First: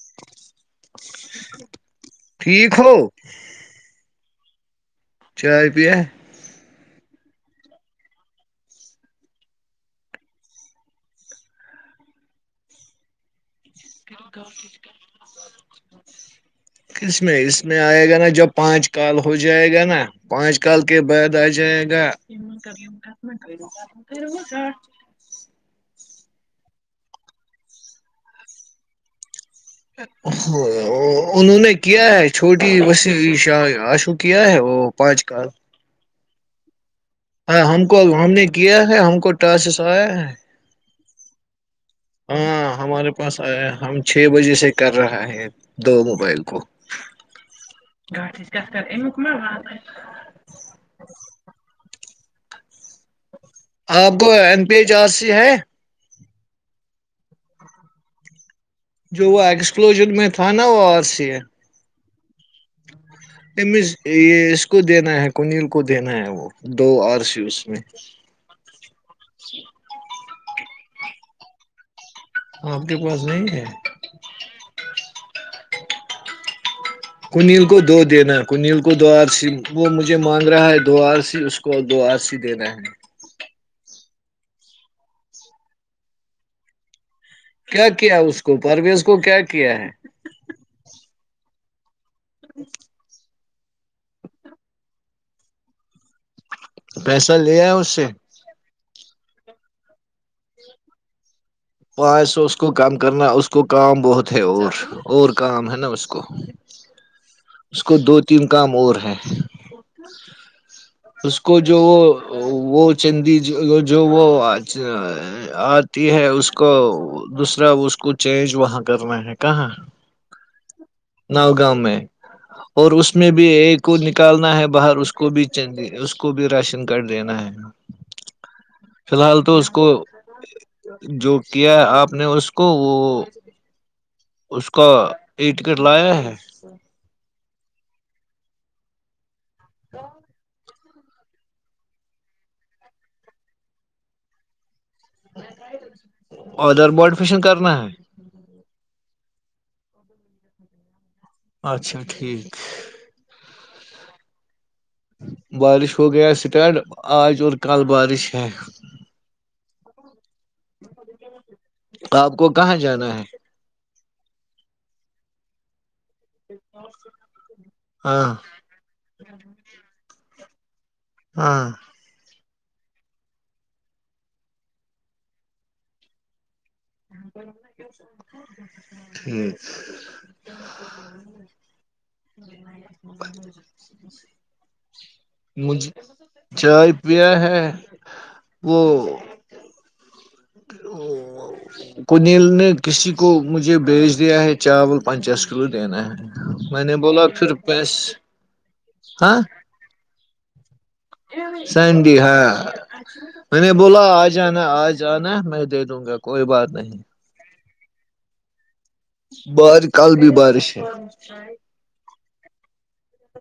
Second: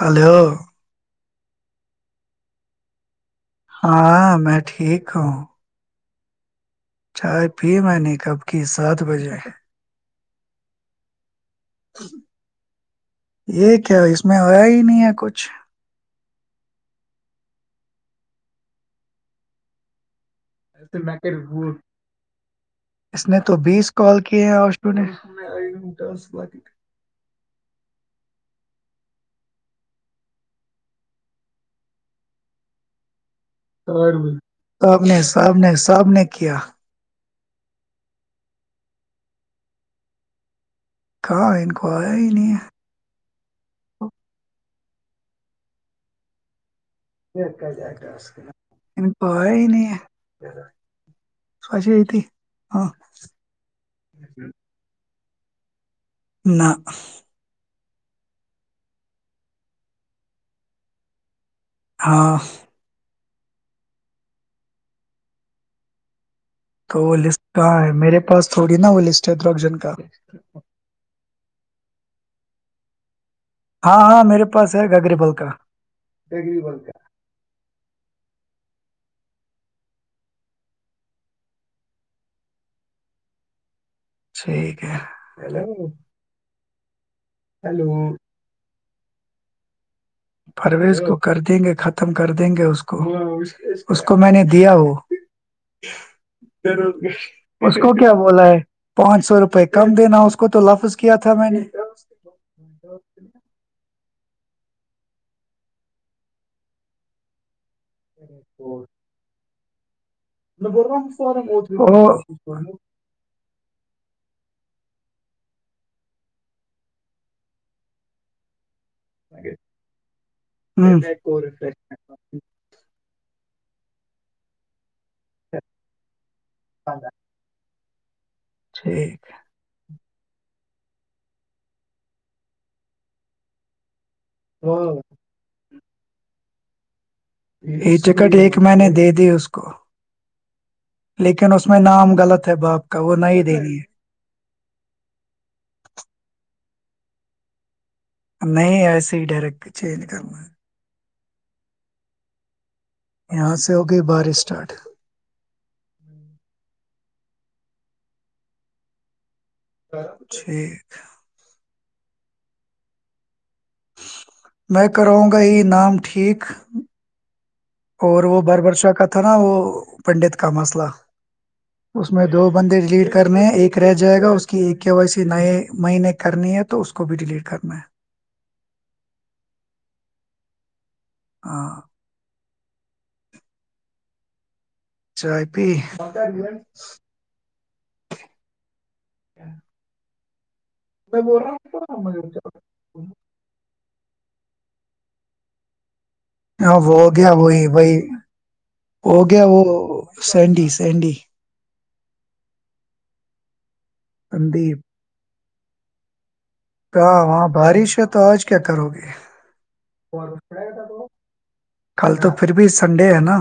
Hello [unintelligible] ٹھیک ہو [unintelligible] ہاں میں ٹھیک [unintelligible] چائے پیا [unintelligible] چائے پی میں نے کب کی سات بجے ہیں [unintelligible] [inaudible] [unintelligible] یہ کیا اس میں ہویا ہی نہیں ہے کچھ [unintelligible] اس میں اس میں آئے گا نا جب پانچ کال ہو جائے گا نا [unintelligible] پانچ کال کے بعد آ جائے گا اس نے تو بیس کال کیے ہیں اور [unintelligible] انہوں نے کیا ہے چھوٹی وسی [unintelligible] اور بھی سب نے سب نے سب نے [unintelligible] اکیہ [unintelligible] ہاں ہم کو ا ہم نے کیا ہے ہم کو ٹاسسیا ہے [unintelligible] کہاں ان کو آیا ہی نہیں ہے س ہم چھ بجے سے کر رہا ہے دو موبائل کو پ ہی نہیں ہے سچ ت آپ کو این پی چا سے ج ہے نہ جو وہ ایکسکلوزن میں تھا نا وہ آر سی ہاں ا یہ اس کو دینا ہے کنیل کو دینا ہے وہ دو تو وہ آر لسٹ سی اس میں کہاں ہے میرے پاس تھوڑی نا وہ لسٹ ہے درگ جن کا ہاں آپ کے پاس نہیں ہے ہاں ہاں میرے پاس ہے گگریبل کا ڈگری بول کیا کنیل کو دو دینا کنل کو دو آرسی وہ مجھے مانگ رہا ہے دو آرسی اس کو دو آرسی دینا ہے ٹھیک ہے چلو کیا کیا اس کو پرویز کو کیا کیا ہے پرویز کو کر دیں گے ختم ختم کر دیں گے اس کو اس کو میں نے دیا وہ ض پیسہ لیا ہے اس کو سے کیا بولا ہے پانچ سو روپئے کم دینا اس کو تو لفظ کیا تھا میں نے خواہشوں اس کو کام کرنا اس کو کام بہت اور اور کام ہے نا اس کو اس کو دو تین کام اور ہے میں بول رہا ہوں اس فارم کو جو وہ او ہوں وہ چندی جو وہ آتی ہے اس دوسرا اس کو چینج وہاں کر رہے ہیں کہاں نؤ اوتھ گاؤں میں اور اس اس میں بھی ایک کو نکالنا ہے باہر اس کو اس کو بھی چ اس کو بھی راشن کارڈ دینا ہے فی ٹھیک الحال تو اس کو جو کیا آپ نے اس کو وہ اس کا ایک ٹکٹ لایا ہے یہ چکٹ ایک مہ نے دے دی اس کو وہ لیکن اس میں نام غلط ہے باپ کا وہ نہیں دینی ہے ادر بڈ فیشن کرنا ہے نہیں ایسا سیح ڈائریکٹ چینج کرنا ہے اچھا ٹھیک یہاں سے ہوگئی بارش اسٹارٹ بارش ہو گیا اسٹارٹ آج اور کل بارش ہے تو [unintelligible] آپ کو کہاں جانا ہے میں کراوںں گا یہ نام ٹھیک اور ہاں وہ بھر برشا کا تھا نا وہ پنڈت کاماسلہ ہاں دو بندے ڈیلیڈ کرنے ہیں ایک رہ جائے گا اس کی ایک کیا وجسی نئے مہینے کرنی ہے تو اس کو بھی ڈیلیٹ کرنا ہے ٹھیک ہاں ہ چائے پی مج چاوپیہ ہے وہ میں بول رہا ہوں کنل نے کسی کو مجھے بیچ دیا ہے چاول پنچاس کلو دینا ہے ہاں میں وہ نے ہو بولا گیا پھر وہی پیس بائی ہو ہاں گیا وہ سینڈس ینڈی سینڈ ہا میں بولا آ جانا آ سندیپ جانا میں دے دوں گا کوئی بات نہیں ہاں وہاں بارش ہے تو آج کیا کیا کرو گے بار کل بھی بار سے کل تو پھر بھی سنڈے ہے نا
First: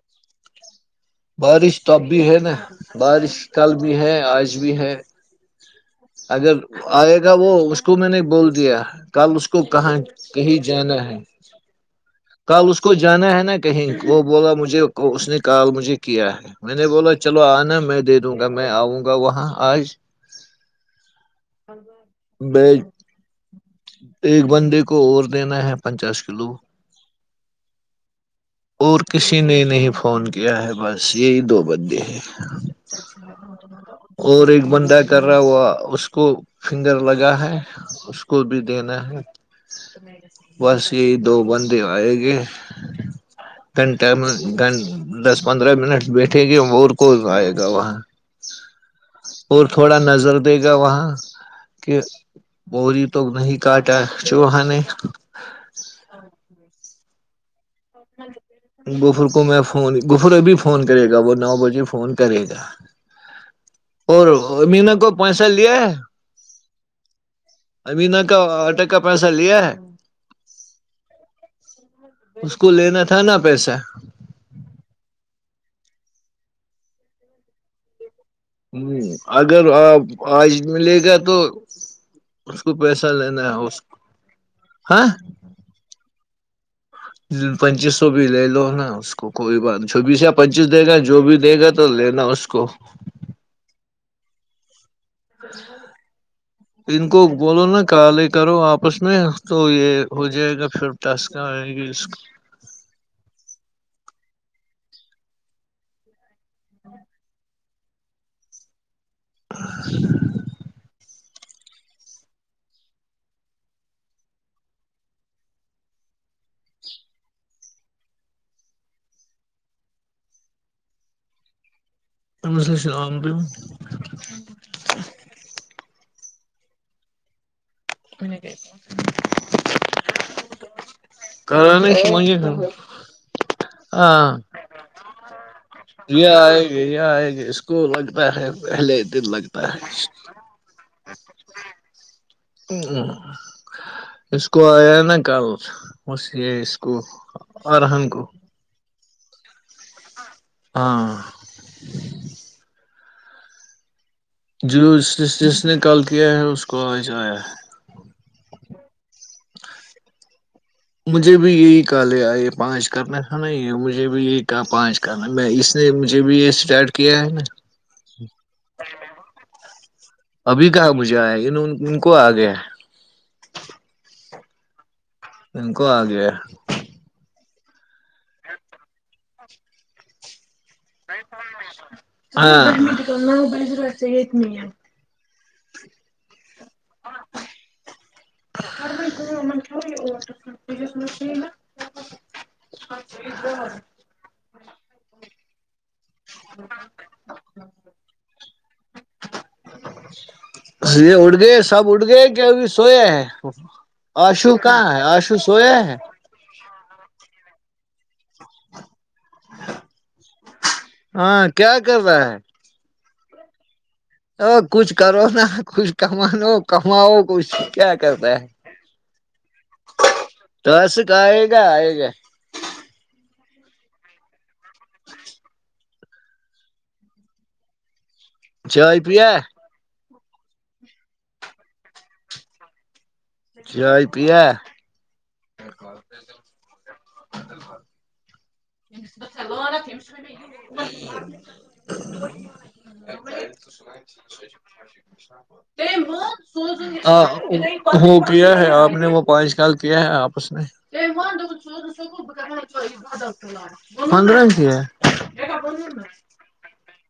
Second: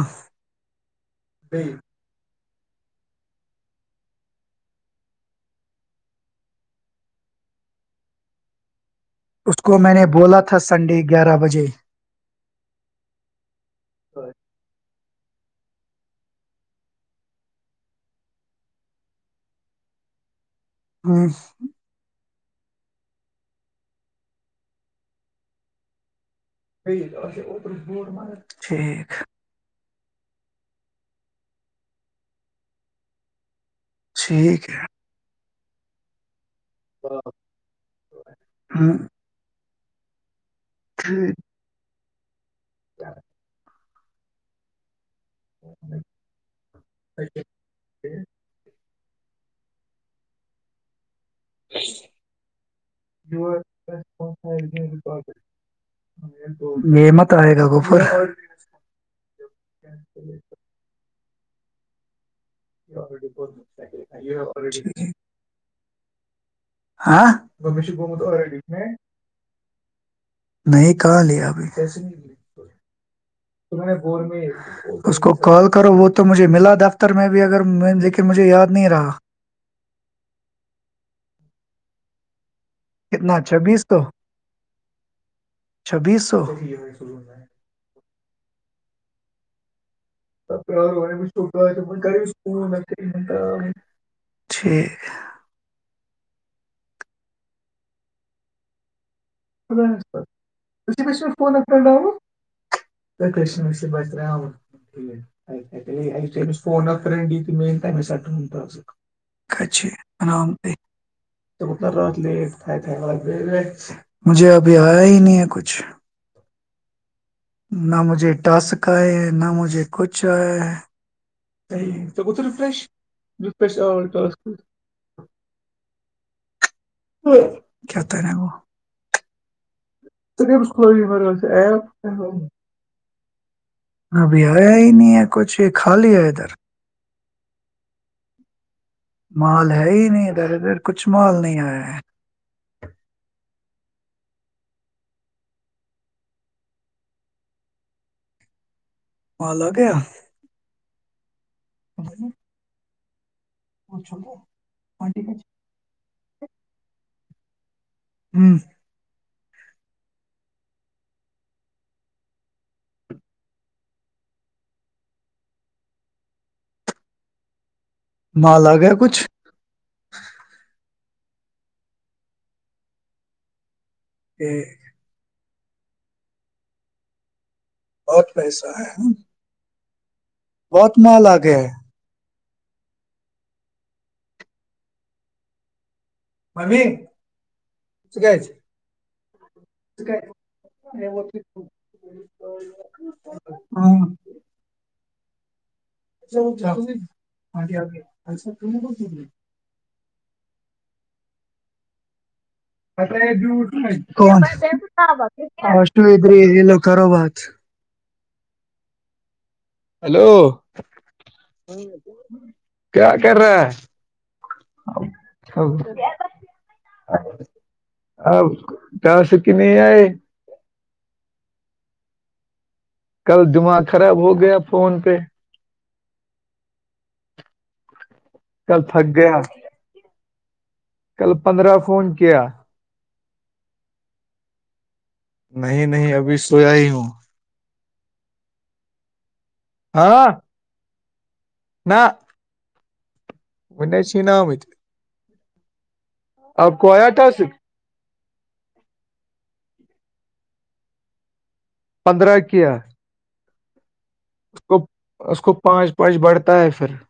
بارش تو اب بھی ہے نا بارش کل بھی ہے آج بھی ہے اگر آئے گا وہ اس کو میں نے بول دیا [unintelligible] اس کو میں کہاں نے بولا تھا کہیں سنڈے جانا ہے گیارہ بجے [unintelligible] کل اس کو جانا ہے نا کہیں وہ بولا مجھے [unintelligible] کو اس نے کال مجھے کیا ہے میں نے بولا چلو آنا میں دے دوں گا میں آؤں گا وہاں آج [unintelligible] اور [unintelligible] بی ایک بندے کو اور دینا ہے پچاس کلو [unintelligible] او اور ٹھیک [unintelligible] کسی نے نہیں فون کیا ہے بس یہی دو بندے ہیں [unintelligible] اور ایک ٹھیک ہے بندہ کر رہا ہوا [unintelligible] اس کو [unintelligible] فنگر لگا ہے اس کو بھی دینا ہوں ہے [unintelligible] میں [unintelligible] بس یہی ٹھیک۔ دو بند ہو [unintelligible] گ [unintelligible] [unintelligible] [unintelligible] [unintelligible] گھنٹہ میں گن [unintelligible] دس پندرہ منٹ بیٹھے گیور کو آئے گا وہاں [unintelligible] اور تھوڑا نظر دے گا وہاں [unintelligible] کہ بوری تو نہیں کاٹا چوہ نے [unintelligible] یہمت ہے گا گو [unintelligible] گفر کو میں فون گفر ابھی فون کرے گا وہ [unintelligible] نو بجے فون [unintelligible] اور امینا کو پیسہ لیا ہے امینا کا آٹے کا پیسہ لیا ہے نہیں کہاں لیا ابھی اس کو لینا تھا نا پیسہ [unintelligible] [unintelligible] کال کرو وہ تو مجھے ملا دفتر میں بھی اگر [unintelligible] ہ نہیں رہا اگر آپ آج ملے گا تو [unintelligible] اس کو پیسہ کتنا لینا ہے اس چھبیس سو ہ [unintelligible] جی [unintelligible] [unintelligible] پنچیس سو بھی لے لو نا [unintelligible] اس کوئی بات نہیں [unintelligible] چوبیس یا پچیس دے گا جو بھی دے گا تو ٹھیک لینا اس کو [unintelligible] ٹھیک ہے [unintelligible] ان کو بولو ن کہالے کرو آپس میں [unintelligible] نہیں تو یہ ہو جائے گا پھرٹس آرام گی اس [unintelligible] [unintelligible] ھے نام د [unintelligible] تو تھائے تھ ب ب [unintelligible] مجھے ابھی آیا ہی نہیں ہے کچھ نہ مجھے ٹاسک آئے ہیں نہ مجھے کچھ آیا ہے کوت ریفریش کرانے ریفریش آالس ہوں [unintelligible] ہو کے [unintelligible] تو کو مرے سے آیا کھلیں گے ابھی آیا ہی نہیں ہےچھ ہے گ ہے گ [unintelligible] اسکول لگتاہ ہے مال ہے ہی نہیں ادر ادھر کچھ مال نہیں آیا ہے اس کو آیا نا کل بس یہ اس کو آرحن کو وال لوگ ہاں ہ [inaudible] جر جس نے ک ہے اس کو ہوں مجھے بھی یہی کہ لیا یہ پانچ کرنا تھا نا یہ مجھے بھی یہی کہا پانچ کرنا میں اس نے مجھے بھی یہ اسٹارٹ کیا ہے نا مال آ گیا کچھ ابھی کہاں مجھے آئے ان ان کو آ گیا ٹھ [inaudible] پ کو آ گیا بہت پیسہ ہے ہ بہت ماںال آ گیا ہے ن بلیزر یہ نہیں ممی کہ [inaudible] ہ [inaudible] ہاں [inaudible] گے آگ ساح ک کر [inaudible] یہ اٹ گئے سب اٹھ گئے کہ ابھی سوئے ہیں کون آشو کہاں ہے آشو سویا ہاں ہے سوتری لو خو بات [unintelligible] [inaudible] [unintelligible] ہیلو ہاں کیا کر رہا ہے [unintelligible] کیا کر رہا ہے [unintelligible] ا کچھ کرو نا کچھ کمانو کماؤ کچھ کیا کرتا ہے اب کہاں سے کہ نہیں آئے تو ایس [unintelligible] ہے گا ہے گا [unintelligible] کل دماغ خراب ہو گیا فون پہ [unintelligible] کل چائے تھک پیا گیا [unintelligible] کل پندرہ فون کیا [unintelligible] جائے پیا [unintelligible] نہیں نہیں ابھی سویا ہی ہوں [unintelligible] ج [inaudible] [unintelligible] ھا لانت ت [inaudible] [unintelligible] ہ [inaudible] [unintelligible] ہاں نہ [unintelligible] ون چ ن آمت [unintelligible] تو آپ کو آیا ٹاسک [unintelligible] ہاں [unintelligible] کیا ہے آپ نے وہ پانچ کال کیا ہے آپس نے [unintelligible] کب پندرہ کرنا کیا چ [unintelligible] کڑا [unintelligible] اس کو اس کو پانچ پانچ بڑھتا ہے پھر [unintelligible]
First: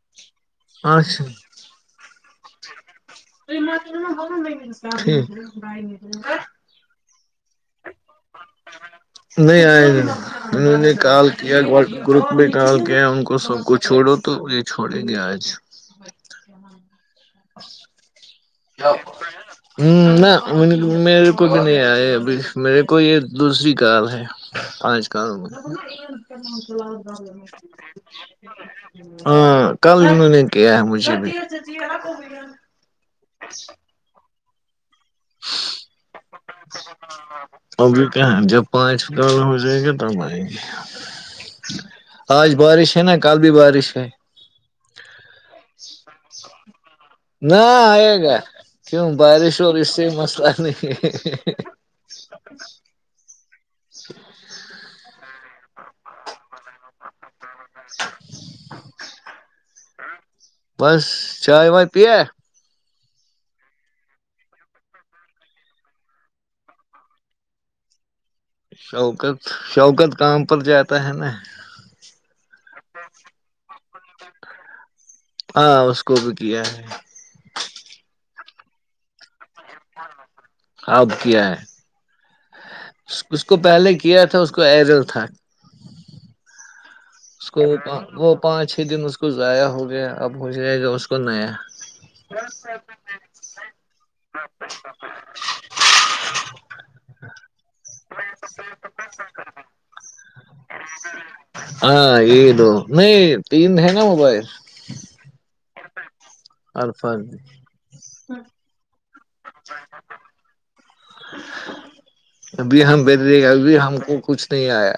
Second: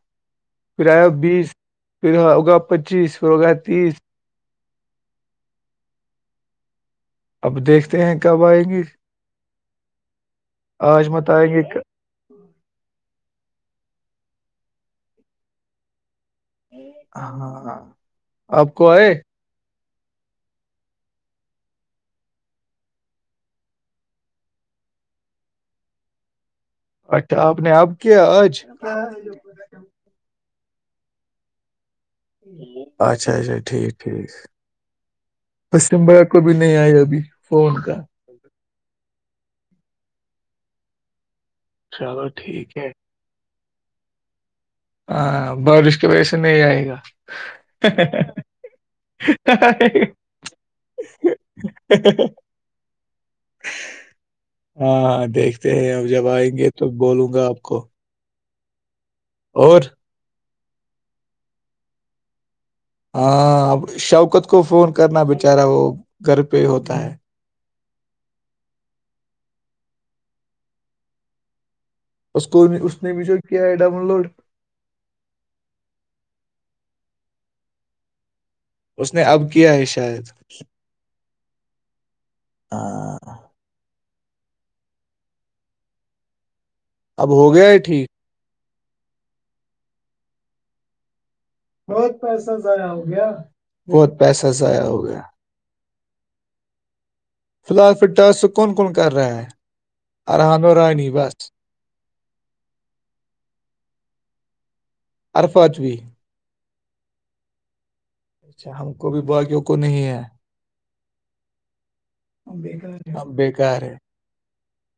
کرایہ اچھا بیس پھر ہوگا [unintelligible] پچیس روگا تیس [unintelligible] ب [unintelligible] اب دیکھتے ہیں کب آئیں گی نہیں آئے انہوں نے آج کال مت آئیں کیا گے گروپ بھی کال کیا ان کو [unintelligible] کو سب کو چھوڑو تو یہ چھوڑیں گے آج [unintelligible] ا [unintelligible] آنا [unintelligible] آپ کو آئے [unintelligible] ہ نہ میرے کو بھی نہیں آیا ابھی میرے کو یہ دوسری کار ہے پانچ کال میں اچھا آپ نے آپ کیا آج [unintelligible] ہاں کل د میں نے [unintelligible] کیا ہے مجب اچھا اچ اچھا ٹھیک ٹھیک پشچم بنگال کو بھی نہیں آئے ابھی فون کا ابھی کہاں جب پانچ کار ہو جائے گا تب آئیں گے چلو آج ٹھیک بارش ہے نا کل بھی بارش شے ہاں بارش کی وجہ سے نہیں آئے گا نہ آئے گا کیوں بارش اور اس سے مسئلہ نہیں ہے ہاں دیکھتے ہیں اب جب آئیں گے تو بولوں گا ا ہاں اور بس چائےائے وائے پیا ہاں اب شوکت کو فون کرنا بچارا وہ گھر پہ ہوتا ہے شوکت شوکت کام پر جاتا ہے نا اس کو اس نے بھی جو کیا ہے ڈاؤن لوڈ ہاں اس کو بھی کیا ہے اس نے اب کیا ہے شاید اب کیا ہے ہاں اس کو پہلے کیا کیا تھا اس کو ایرل تھا اب اس ہو کو گیا ہے وہ ٹھیک وہ پانچ ا دن اس کو ضائع ہو گیا اب ہو گیا گ اس کو نیا بہت پیسہ ضائع ہو گیا بہت پیسہ ضائع ہو گیا [inaudible] فی الحال پھر ٹاس کون کون کر رہا ہے ارحان رانی بس ہاں یہ دو نہیں تین ہے نا موبائل ارفاچ بھی الفاظ اچھا ہم کبھی باغیوں کو نہیں ہے [inaudible] ابھی ہم بیج دے گ ابھی بیکار ہم ہے کو کچھ پ آیا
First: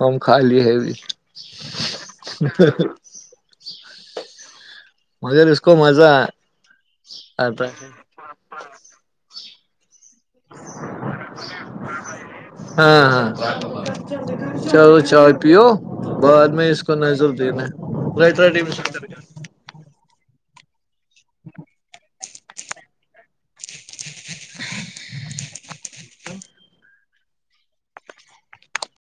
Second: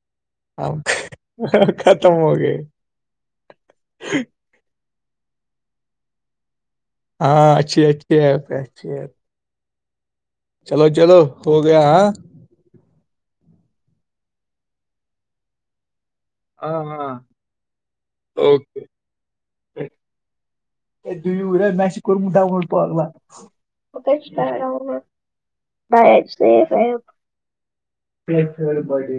ہم کھا لیے ہے ہم ابھی ختم ہو گئے مگر اس کو مزہ ہے ہاں آتا اچھی اچھی اچھھی چلو چلو ہو گیا ہاں ہاں ہاں چلو چائے پیو بعد میں اس ہاں کو ہاں نضور دنےا رٹ اوکے یہ د ا رہ میں [unintelligible] ما [unintelligible]